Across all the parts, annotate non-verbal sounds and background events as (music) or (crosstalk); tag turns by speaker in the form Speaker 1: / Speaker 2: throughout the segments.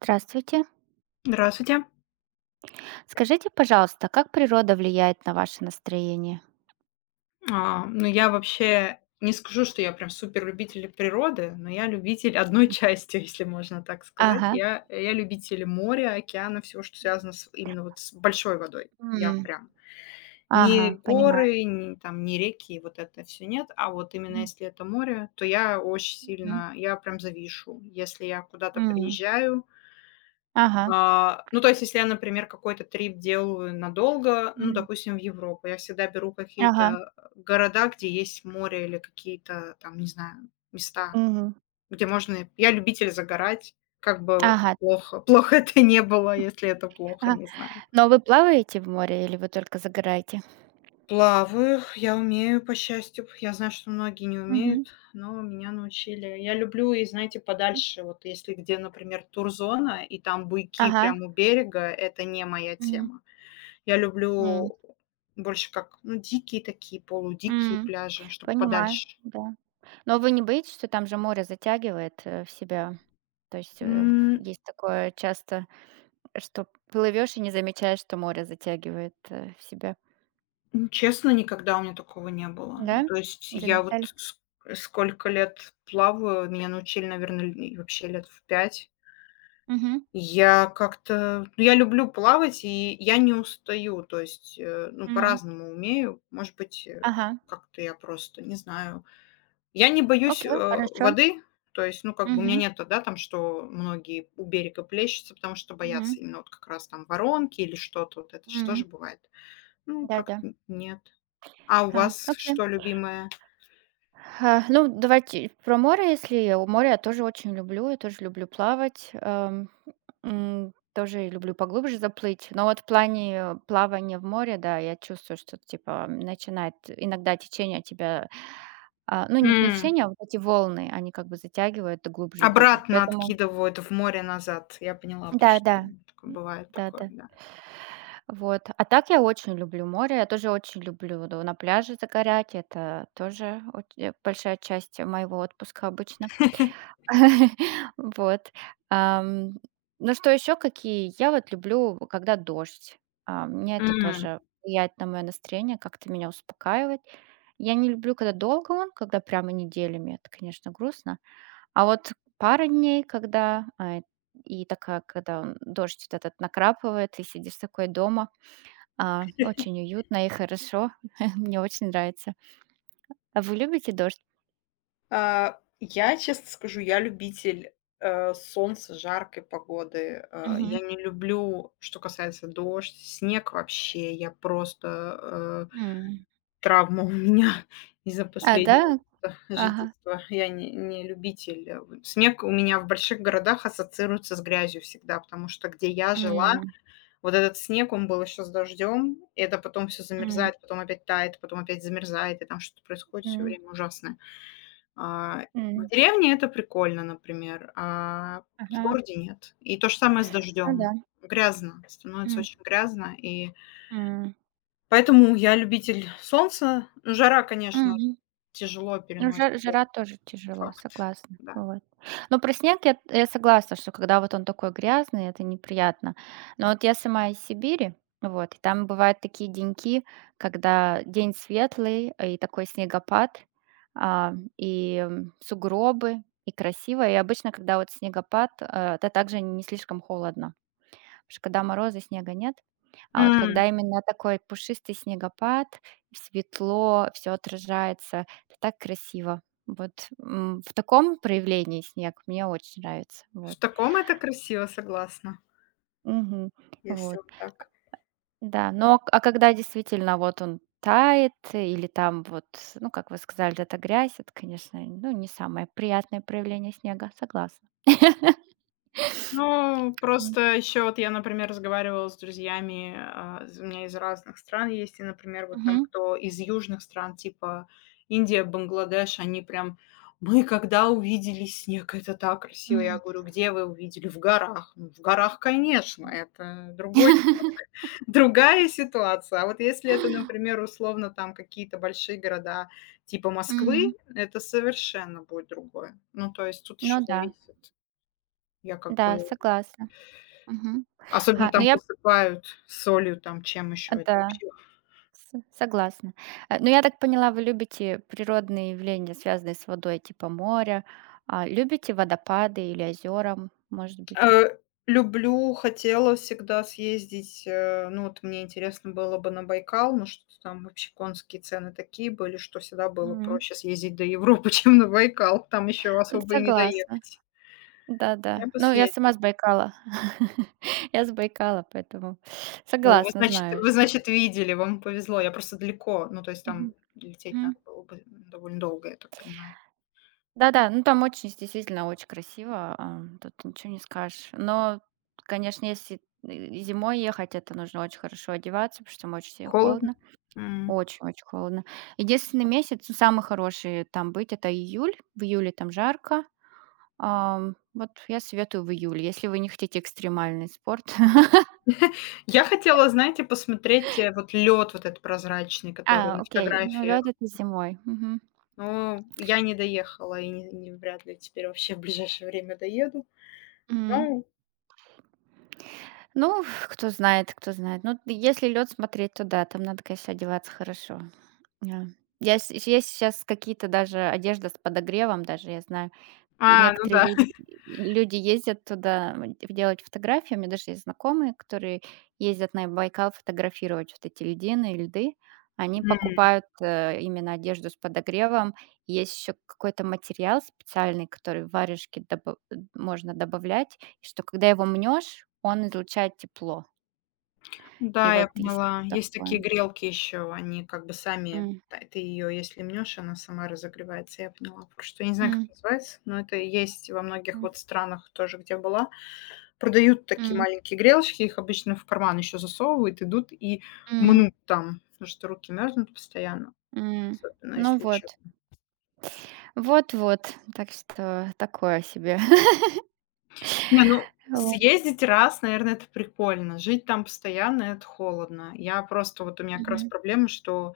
Speaker 1: Здравствуйте.
Speaker 2: Здравствуйте.
Speaker 1: Скажите, пожалуйста, как природа влияет на ваше настроение?
Speaker 2: А, ну, я вообще не скажу, что я прям суперлюбитель природы, но я любитель одной
Speaker 1: М.
Speaker 2: части, (laughs) если можно так сказать.
Speaker 1: Ага.
Speaker 2: Я любитель моря, океана, всего, что связано с, именно вот с большой водой. Я
Speaker 1: М.
Speaker 2: прям не
Speaker 1: Ага, понимаю.
Speaker 2: горы, не, там, не реки, вот это все нет, а вот именно
Speaker 1: Мгм.
Speaker 2: если это море, то я очень
Speaker 1: Мгм.
Speaker 2: сильно, я прям завишу. Если я куда-то
Speaker 1: М.
Speaker 2: приезжаю...
Speaker 1: Ага.
Speaker 2: А, ну, то есть, если я, например, какой-то трип делаю надолго, ну,
Speaker 1: М.
Speaker 2: допустим, в Европу, я всегда беру
Speaker 1: Ага.
Speaker 2: какие-то города, где есть море или какие-то там, не знаю, места,
Speaker 1: Мгм.
Speaker 2: где можно... Я любитель загорать, как бы
Speaker 1: Ага.
Speaker 2: плохо. (laughs) Плохо это не было, если это плохо,
Speaker 1: Ага.
Speaker 2: не знаю.
Speaker 1: Но вы плаваете в море или вы только загораете?
Speaker 2: Плаваю, я умею, по счастью. Я знаю, что многие не
Speaker 1: Мгм.
Speaker 2: умеют, но меня научили. Я люблю, и знаете,
Speaker 1: М.
Speaker 2: подальше, вот если где, например, турзона, и там буйки
Speaker 1: Ага.
Speaker 2: прямо у берега, это не моя
Speaker 1: Мгм.
Speaker 2: тема. Я
Speaker 1: М.
Speaker 2: люблю больше как, ну, дикие такие, полудикие
Speaker 1: М.
Speaker 2: пляжи, чтобы
Speaker 1: Понимаю,
Speaker 2: подальше.
Speaker 1: да. Но вы не боитесь, что там же море затягивает, в себя? То есть,
Speaker 2: М,
Speaker 1: есть такое часто, что плывешь и не замечаешь, что море затягивает, в себя.
Speaker 2: ну, честно, никогда у меня такого не было.
Speaker 1: Да?
Speaker 2: Ну, то есть я
Speaker 1: Заметали?
Speaker 2: вот ск сколько лет плаваю, меня научили, наверное, вообще лет в 5.
Speaker 1: Мгм,
Speaker 2: Я как-то ну, я люблю плавать, и я не устаю. То есть, ну,
Speaker 1: мгм.
Speaker 2: по-разному умею. Может быть,
Speaker 1: Ага,
Speaker 2: как-то я просто, не знаю. Я не боюсь,
Speaker 1: окей, хорошо.
Speaker 2: воды. То есть, ну, как бы у меня
Speaker 1: Мгм,
Speaker 2: нету, да, там, что многие у берега плещутся, потому что боятся
Speaker 1: мгм,
Speaker 2: именно вот как раз там воронки или что-то. Вот это же
Speaker 1: м.
Speaker 2: тоже бывает. Ну, как
Speaker 1: Да-да.
Speaker 2: нет. А у
Speaker 1: А,
Speaker 2: вас
Speaker 1: окей.
Speaker 2: что любимое?
Speaker 1: А, ну, давайте про море, если море я тоже очень люблю, я тоже люблю плавать, м, тоже люблю поглубже заплыть. Но вот в плане плавания в море, да, я чувствую, что типа начинает иногда течение тебя, а, ну, не
Speaker 2: М,
Speaker 1: течение, а вот эти волны, они как бы затягивают глубже и глубже.
Speaker 2: Обратно
Speaker 1: Поэтому
Speaker 2: откидывают в море назад. Я поняла, про что.
Speaker 1: да-да,
Speaker 2: Такое Бывает такое,
Speaker 1: да-да.
Speaker 2: да.
Speaker 1: Вот. А так я очень люблю море. Я тоже очень люблю на пляже загорять. Это тоже большая часть моего отпуска обычно. (laughs) Вот. Ам, ну что еще какие? Я вот люблю, когда дождь. А, мне это тоже
Speaker 2: (laughs)
Speaker 1: влияет на мое настроение, как-то меня успокаивает. Я не люблю, когда долго он, когда прямо неделями. Это, конечно, грустно. А вот пара дней, когда и такая, когда он, дождь вот этот накрапывает, и сидишь такой дома, очень уютно и хорошо. (laughs) Мне очень нравится. А вы любите дождь?
Speaker 2: А, я, честно скажу, я любитель, солнца, жаркой погоды. Я
Speaker 1: Мгм.
Speaker 2: не люблю, что касается дождь, снег вообще. Я просто,
Speaker 1: М.
Speaker 2: травма у меня (laughs) из-за
Speaker 1: А, да?
Speaker 2: последнего
Speaker 1: Ага.
Speaker 2: жительства. Я не любитель, в снег у меня в больших городах ассоциируется с грязью всегда, потому что где я жила,
Speaker 1: М,
Speaker 2: вот этот снег, он был еще с дождем, это потом все
Speaker 1: м.
Speaker 2: замерзает, потом опять тает, потом опять замерзает, и там что-то происходит все
Speaker 1: М,
Speaker 2: время ужасное. А, в
Speaker 1: м.
Speaker 2: деревне это прикольно, например, а в
Speaker 1: Ага.
Speaker 2: городе нет. И то же самое с
Speaker 1: Ну
Speaker 2: дождем.
Speaker 1: да.
Speaker 2: Грязно, становится
Speaker 1: М,
Speaker 2: очень грязно. И
Speaker 1: м.
Speaker 2: поэтому я любитель солнца. Ну, жара, конечно,
Speaker 1: Мгм.
Speaker 2: тяжело
Speaker 1: Ну,
Speaker 2: переносит,
Speaker 1: жо
Speaker 2: это
Speaker 1: жара тоже тяжело,
Speaker 2: факт,
Speaker 1: согласна.
Speaker 2: да.
Speaker 1: Вот. Но про снег я согласна, что когда вот он такой грязный, это неприятно. Но вот я сама из Сибири, вот, и там бывают такие деньки, когда день светлый, и такой снегопад, сугробы, и красиво. И обычно, когда вот снегопад, это также не слишком холодно. Потому что когда морозы, снега нет. А вот
Speaker 2: М,
Speaker 1: когда именно такой пушистый снегопад, светло, все отражается, это так красиво. Вот, м, в таком проявлении снег мне очень нравится.
Speaker 2: в
Speaker 1: Вот.
Speaker 2: таком это красиво, согласна,
Speaker 1: Мгм.
Speaker 2: если
Speaker 1: Вот.
Speaker 2: вот так.
Speaker 1: Да, но к а когда действительно вот он тает или там вот, ну, как вы сказали, это грязь, это, конечно, ну, не самое приятное проявление снега, согласна.
Speaker 2: Ну,
Speaker 1: М.
Speaker 2: просто еще вот я, например, разговаривала с друзьями, а, у меня из разных стран есть, и, например, вот там
Speaker 1: Мгм.
Speaker 2: кто из южных стран, типа Индия, Бангладеш, мы когда увидели снег, это так красиво. Я
Speaker 1: Мгм.
Speaker 2: говорю, где вы увидели? В горах. Ну, в горах, конечно, это другой,
Speaker 1: (laughs)
Speaker 2: (laughs) другая ситуация. А вот если это, например, условно там какие-то большие города типа
Speaker 1: Мгм.
Speaker 2: Москвы, это совершенно будет другое. Ну, то есть тут
Speaker 1: Ну
Speaker 2: еще
Speaker 1: да,
Speaker 2: зависит. Я как бы
Speaker 1: да, согласна. Мгм.
Speaker 2: Особенно
Speaker 1: Ага, но
Speaker 2: там
Speaker 1: я
Speaker 2: посыпают солью, там чем
Speaker 1: А,
Speaker 2: еще, это
Speaker 1: да,
Speaker 2: вообще.
Speaker 1: с согласна. А, но я так поняла, вы любите природные явления, связанные с водой, типа моря. А, любите водопады или озера, м, может быть?
Speaker 2: Э, Люблю, хотела всегда съездить, ну, вот мне интересно было бы на Байкал, но что-то там вообще конские цены такие были, что всегда было
Speaker 1: М.
Speaker 2: проще съездить до Европы, (laughs) чем на Байкал, там еще
Speaker 1: Н
Speaker 2: особо и не
Speaker 1: Согласна.
Speaker 2: доехать. Я
Speaker 1: Да-да.
Speaker 2: бы
Speaker 1: Ну, я сама
Speaker 2: съездила.
Speaker 1: с Байкала. (laughs) Я с Байкала, поэтому
Speaker 2: О,
Speaker 1: согласна, знаю,
Speaker 2: вы,
Speaker 1: что это.
Speaker 2: значит, видели, вам повезло. Я просто далеко, ну, то есть там
Speaker 1: Мгм.
Speaker 2: лететь
Speaker 1: Мгм.
Speaker 2: надо было бы довольно долго, я так понимаю.
Speaker 1: Да-да, ну, там очень, действительно, очень красиво, ам, тут ничего не скажешь. Но, конечно, если, зимой ехать, это нужно очень хорошо одеваться, потому что там очень сильно
Speaker 2: Холодно?
Speaker 1: холодно.
Speaker 2: М.
Speaker 1: Очень-очень холодно. Единственный месяц, ну, самый хороший там это июль. В июле там жарко. Ам, вот я советую в июле, если вы не хотите экстремальный спорт. (laughs)
Speaker 2: Я хотела, знаете, посмотреть, вот лед, вот этот прозрачный, который
Speaker 1: А,
Speaker 2: на
Speaker 1: окей, ну лед
Speaker 2: фотографиях,
Speaker 1: это зимой. Мгм.
Speaker 2: но я не доехала и не вряд ли теперь вообще в ближайшее время доеду.
Speaker 1: М.
Speaker 2: Ну.
Speaker 1: Ну, (sighs) кто знает, кто знает. Ну, если лед смотреть, то да, там надо, конечно, одеваться хорошо. Да. Есть сейчас какие-то даже одежда с подогревом даже, я знаю.
Speaker 2: А, ну
Speaker 1: Некоторые
Speaker 2: да.
Speaker 1: лю Люди ездят туда, м, делать фотографии. У меня даже есть знакомые, которые ездят на Байкал фотографировать вот эти льдины и льды. Они
Speaker 2: М.
Speaker 1: покупают, именно одежду с подогревом. Есть еще какой-то материал специальный, который в варежке добав можно добавлять, и что когда его мнешь, он излучает тепло. И
Speaker 2: Да, я
Speaker 1: вот есть еще
Speaker 2: поняла. Есть
Speaker 1: такое.
Speaker 2: такие грелки еще, они как бы сами
Speaker 1: М.
Speaker 2: та ты её если мнешь, она сама разогревается, я поняла. Просто я не знаю, как
Speaker 1: М.
Speaker 2: называется, но это есть во многих
Speaker 1: М.
Speaker 2: вот странах тоже, где была. Продают такие
Speaker 1: М.
Speaker 2: маленькие грелочки, их обычно в карман еще засовывают, идут и
Speaker 1: М.
Speaker 2: мнут там, потому что руки мерзнут постоянно,
Speaker 1: М.
Speaker 2: особенно
Speaker 1: Ну
Speaker 2: если еще...
Speaker 1: вот. Вот-вот. Так что такое себе.
Speaker 2: Не, ну,
Speaker 1: (laughs)
Speaker 2: съездить раз, наверное, это прикольно, жить там постоянно- это холодно. Я просто вот у меня как раз
Speaker 1: Мгм,
Speaker 2: проблема, что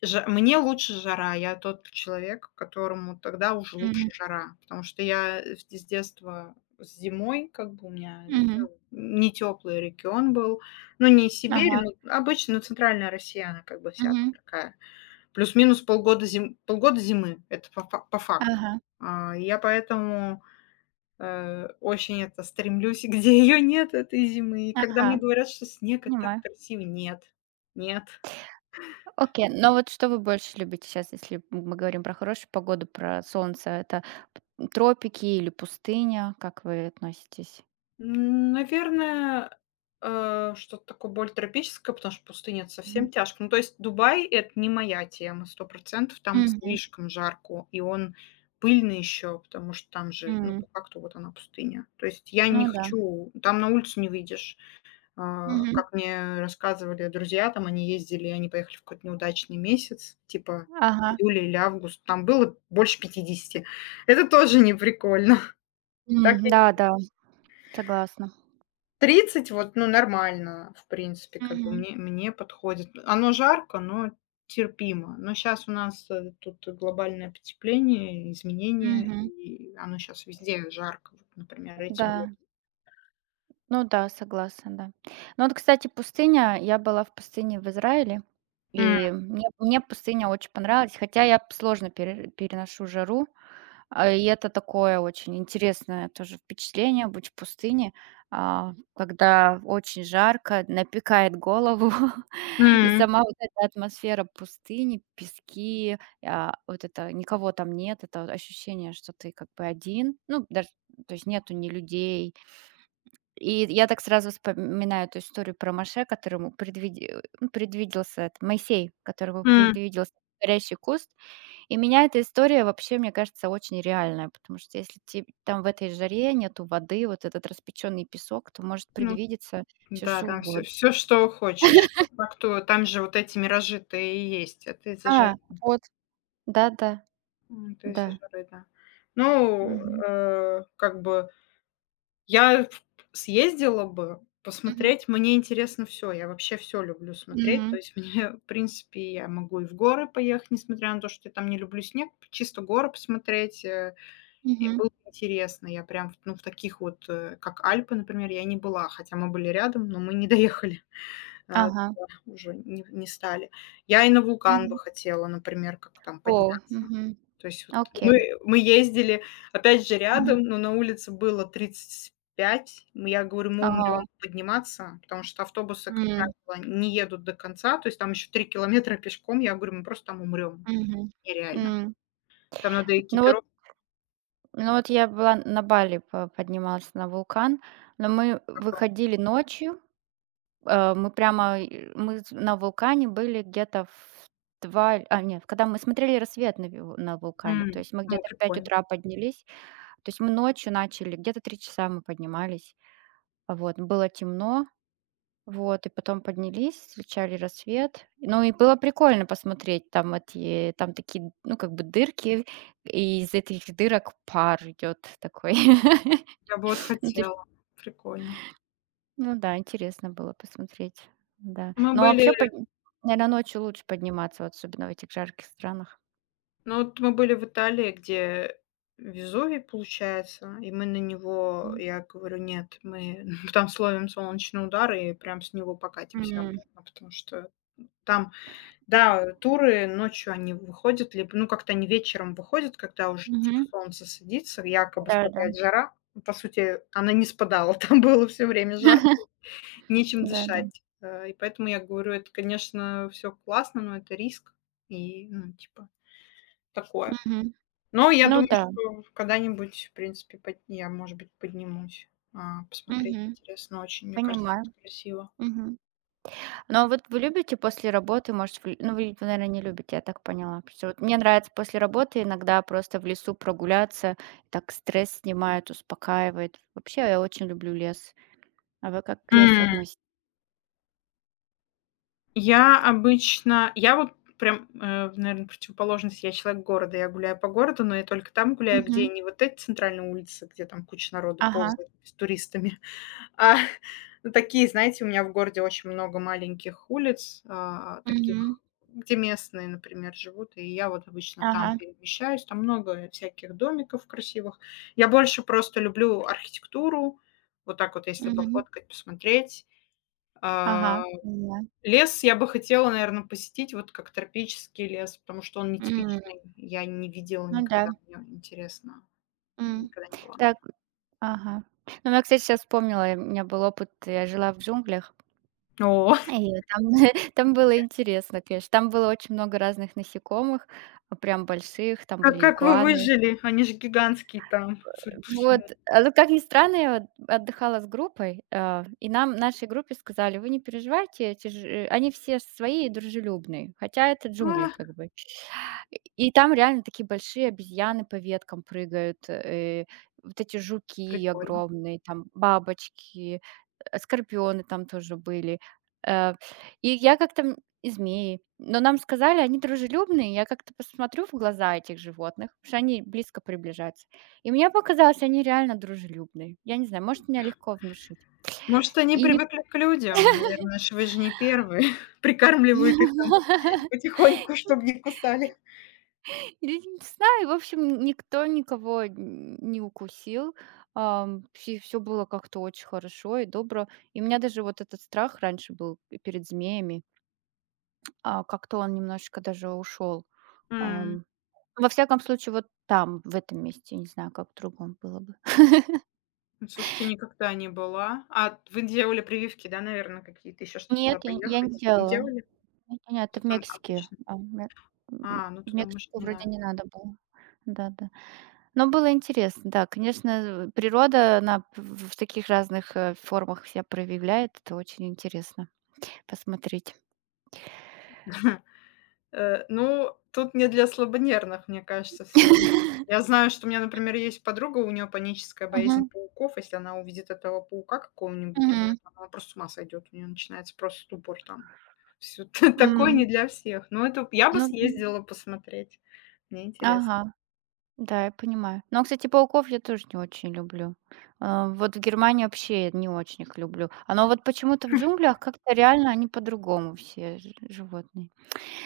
Speaker 2: Жа мне лучше жара. Я тот человек, которому тогда уже
Speaker 1: мгм,
Speaker 2: лучше жара, потому что я, с детства с зимой, как бы у меня,
Speaker 1: мгм.
Speaker 2: ну, не тёплый регион был. Ну, не Сибирь,
Speaker 1: Ага,
Speaker 2: но обычно, ну, центральная Россия, она как бы вся там
Speaker 1: мгм.
Speaker 2: такая. Плюс-минус полгода зим полгода зимы. Это по факту.
Speaker 1: Ага,
Speaker 2: А, я поэтому, очень это стремлюсь, (laughs) где её нет, этой зимы. И когда мне
Speaker 1: ага,
Speaker 2: говорят, что снег- это так
Speaker 1: понимаю.
Speaker 2: красиво- нет, нет.
Speaker 1: Окей, но вот что вы больше любите сейчас, если мы говорим про хорошую погоду, про солнце? Это, тропики или пустыня? Как вы относитесь?
Speaker 2: М, наверное, что-то такое более тропическое, потому что пустыня- это совсем
Speaker 1: Мгм.
Speaker 2: тяжко. Ну, то есть Дубай- это не моя тема 100. Там
Speaker 1: Мгм,
Speaker 2: слишком жарко, и он пыльный еще, потому что там же, ну,
Speaker 1: м.
Speaker 2: по факту вот она пустыня. То есть я не
Speaker 1: Ну да.
Speaker 2: хочу, там на улицу не выйдешь. А,
Speaker 1: Мгм.
Speaker 2: как мне рассказывали друзья, там они ездили, они поехали в какой-то неудачный месяц, типа
Speaker 1: Ага.
Speaker 2: июля или август, там было больше 50. Это тоже не прикольно. (laughs) Так
Speaker 1: М, да-да, согласна.
Speaker 2: 30 вот, ну, нормально, в принципе, как бы
Speaker 1: Мгм,
Speaker 2: мне подходит. Оно жарко, но терпимо. Но сейчас у нас, тут глобальное потепление, изменения,
Speaker 1: мгм.
Speaker 2: и оно сейчас везде жарко, вот, например, этим летом.
Speaker 1: Да. Ну да, согласна, да. Ну вот, кстати, пустыня. Я была в пустыне в Израиле,
Speaker 2: М.
Speaker 1: и мне пустыня очень понравилась, хотя я сложно переношу жару, и это такое очень интересное тоже впечатление быть в пустыне, когда очень жарко, напекает голову, (laughs) и
Speaker 2: М.
Speaker 1: сама вот эта атмосфера пустыни, пески, вот это никого там нет, это вот ощущение, что ты как бы один. Ну, даже то есть нету ни людей, и я так сразу вспоминаю эту историю про Моше, которому предвиделся этот Моисей, которому
Speaker 2: М.
Speaker 1: предвиделся горящий куст. И меня эта история вообще, мне кажется, очень реальная, потому что если те там в этой жаре нету воды, вот этот распеченный песок, то может
Speaker 2: Ну
Speaker 1: предвидеться все
Speaker 2: да,
Speaker 1: что
Speaker 2: там все
Speaker 1: угодно.
Speaker 2: все что хочешь. По факту там же вот эти миражи-то и есть. Это из-за
Speaker 1: А,
Speaker 2: жары.
Speaker 1: вот. Да-да, да.
Speaker 2: Это из-за
Speaker 1: Да.
Speaker 2: жары, да. Ну,
Speaker 1: Мгм.
Speaker 2: как бы Я в съездила бы
Speaker 1: Мгм.
Speaker 2: посмотреть. Мне интересно все. Я вообще все люблю смотреть. То
Speaker 1: Мгм.
Speaker 2: есть мне, (laughs) в принципе, я могу и в горы поехать, несмотря на то, что я там не люблю снег, чисто горы посмотреть, и
Speaker 1: Мгм.
Speaker 2: было интересно. Я прям, ну, в таких вот, как Альпы, например, я не была, хотя мы были рядом, но мы не доехали. (laughs)
Speaker 1: Ага.
Speaker 2: Уже не стали. Я и на вулкан бы
Speaker 1: Мгм.
Speaker 2: хотела, например, как там
Speaker 1: О,
Speaker 2: подняться.
Speaker 1: мгм.
Speaker 2: То есть вот мы
Speaker 1: Окей.
Speaker 2: ездили, опять же,
Speaker 1: Мгм.
Speaker 2: рядом, но на улице было 35. Я говорю: "Мы умрём
Speaker 1: Ага.
Speaker 2: подниматься", потому что автобусы, как
Speaker 1: М.
Speaker 2: правило, не едут до конца. То есть там еще 3 километра пешком. Я говорю: "Мы просто там умрём".
Speaker 1: Мгм.
Speaker 2: Нереально.
Speaker 1: М.
Speaker 2: Там надо
Speaker 1: Ну,
Speaker 2: экипировку.
Speaker 1: ну вот я была на Бали, по поднималась на вулкан, но мы выходили ночью. Э, мы прямо и мы с на вулкане были где-то в 2, а нет, когда мы смотрели рассвет на вулкане, то
Speaker 2: М.
Speaker 1: есть мы
Speaker 2: Ну,
Speaker 1: где-то в 5
Speaker 2: прикольно.
Speaker 1: утра поднялись, то есть мы ночью начали, где-то 3 часа мы поднимались. Вот, было темно. Вот, и потом поднялись, встречали рассвет. Ну, и было прикольно посмотреть, там эти, там такие, ну, как бы дырки, и из этих дырок пар идет такой. (laughs)
Speaker 2: Я бы вот
Speaker 1: Ну, то есть,
Speaker 2: хотела. Прикольно.
Speaker 1: ну да, интересно было посмотреть, да.
Speaker 2: Мы
Speaker 1: Но
Speaker 2: были.
Speaker 1: вообще, наверное, ночью лучше подниматься, вот особенно в этих жарких странах.
Speaker 2: Ну, вот мы были в Италии, где Везувий, получается, и мы на него
Speaker 1: М.
Speaker 2: я говорю: "Нет, мы (laughs) там словим солнечный удар и прям с него покатимся
Speaker 1: М.
Speaker 2: обратно". Потому что там, да, туры ночью они выходят, либо, ну, как-то они вечером выходят, когда уже типа
Speaker 1: Мгм.
Speaker 2: солнце садится, якобы
Speaker 1: Да-да.
Speaker 2: спадает жара. Ну, по сути, она не спадала, (laughs) там было все время жарко, нечем
Speaker 1: Да-да.
Speaker 2: дышать. Э, и поэтому я говорю: "Это, конечно, все классно, но это риск". И, ну, типа
Speaker 1: (laughs)
Speaker 2: такое.
Speaker 1: Мгм.
Speaker 2: Но я
Speaker 1: Ну
Speaker 2: думаю,
Speaker 1: да.
Speaker 2: что когда-нибудь, в принципе, под я, может быть, поднимусь, а, посмотреть.
Speaker 1: Мгм.
Speaker 2: Интересно очень, мне кажется,
Speaker 1: Понимаю.
Speaker 2: красиво.
Speaker 1: Мгм. Ну, а вот вы любите после работы, может, в л ну, вы, наверное, не любите, я так поняла. Потому что вот мне нравится после работы иногда просто в лесу прогуляться, так стресс снимает, успокаивает. Вообще, я очень люблю лес. А вы как к лесу
Speaker 2: М,
Speaker 1: относитесь?
Speaker 2: я вот прям, наверно, противоположность. Я человек города, я гуляю по городу, но я только там гуляю, где
Speaker 1: Мгм.
Speaker 2: не вот эти центральные улицы, где там куча народу
Speaker 1: Ага.
Speaker 2: ползает с туристами. А, (laughs) ну, такие, знаете, у меня в городе очень много маленьких улиц, а,
Speaker 1: Мгм.
Speaker 2: таких, где местные, например, живут, и я вот обычно там
Speaker 1: Ага.
Speaker 2: перемещаюсь. Там много всяких домиков красивых. Я больше просто люблю архитектуру, вот так вот, если
Speaker 1: Мгм.
Speaker 2: пофоткать, посмотреть. А,
Speaker 1: Ага, поняла.
Speaker 2: лес я бы хотела, наверное, посетить, вот как тропический лес, потому что он
Speaker 1: М.
Speaker 2: нетипичный. Я не видела
Speaker 1: Ну да.
Speaker 2: никогда, мне интересно,
Speaker 1: М.
Speaker 2: никогда не была.
Speaker 1: Так, ага. Ну, я, кстати, сейчас вспомнила, у меня был опыт, я жила в джунглях.
Speaker 2: О.
Speaker 1: И там (laughs) там было интересно, конечно. Там было очень много разных насекомых, прям больших. Там
Speaker 2: А
Speaker 1: были
Speaker 2: как вы
Speaker 1: игуаны.
Speaker 2: выжили? Они же гигантские там, судя по
Speaker 1: Вот,
Speaker 2: всему.
Speaker 1: ну, как ни странно, я вот отдыхала с группой, и нам, нашей группе сказали: "Вы не переживайте, они все свои и дружелюбные". Хотя это джунгли
Speaker 2: А,
Speaker 1: как бы. И там реально такие большие обезьяны по веткам прыгают, вот эти жуки
Speaker 2: прикольно.
Speaker 1: огромные, там бабочки, скорпионы там тоже были. Э, и я как-то, м И змеи. Но нам сказали, они дружелюбные. Я как-то посмотрю в глаза этих животных, потому что они близко приближаются. И мне показалось, они реально дружелюбные. Я не знаю, может, меня легко внушить.
Speaker 2: Может, они
Speaker 1: И ник
Speaker 2: привыкли к людям? Наверное, ж вы же не первые. (laughs) Прикармливают их там
Speaker 1: (laughs)
Speaker 2: потихоньку, чтобы не кусали.
Speaker 1: Или не знаю, в общем, никто никого н не укусил. Все было как-то очень хорошо и добро. И у меня даже вот этот страх раньше был перед змеями, а как-то он немножечко даже ушел.
Speaker 2: М.
Speaker 1: Во всяком случае, вот там, в этом месте, не знаю, как в другом было бы. (laughs)
Speaker 2: Ну, слушайте, никогда не была. А вы делали прививки, да, наверное, какие-то еще, чтобы туда
Speaker 1: Нет, я не
Speaker 2: поехать? Не
Speaker 1: делала.
Speaker 2: делали?
Speaker 1: Нет, это
Speaker 2: Что
Speaker 1: в
Speaker 2: там
Speaker 1: Мексике.
Speaker 2: обычно?
Speaker 1: А, в Ме М,
Speaker 2: А, ну
Speaker 1: в
Speaker 2: туда, может,
Speaker 1: Мексику
Speaker 2: не
Speaker 1: вроде
Speaker 2: надо.
Speaker 1: не надо было. Да-да. Но было интересно, да. Конечно, природа, она в таких разных, формах себя проявляет. Это очень интересно посмотреть.
Speaker 2: (laughs) Ну, тут не для слабонервных, мне кажется, все равно. Я знаю, что у меня, например, есть подруга, у нее паническая боязнь
Speaker 1: Мгм.
Speaker 2: пауков. Если она увидит этого паука какого-нибудь, у меня
Speaker 1: Мгм.
Speaker 2: там она просто с ума сойдет, у нее начинается просто ступор там. Все (laughs) такое не
Speaker 1: М.
Speaker 2: для всех. Но это я бы
Speaker 1: Ну д
Speaker 2: съездила посмотреть. Мне интересно.
Speaker 1: Ага. Да, я понимаю. Но, кстати, пауков я тоже не очень люблю. А, вот в Германии вообще я не очень их люблю. А, но вот почему-то в джунглях как-то реально они по-другому все ж животные.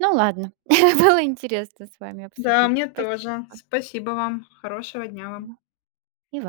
Speaker 1: Ну ладно, (laughs) было интересно с вами
Speaker 2: Да,
Speaker 1: обсудить.
Speaker 2: мне
Speaker 1: Спасибо.
Speaker 2: тоже. Спасибо вам. Хорошего дня вам.
Speaker 1: И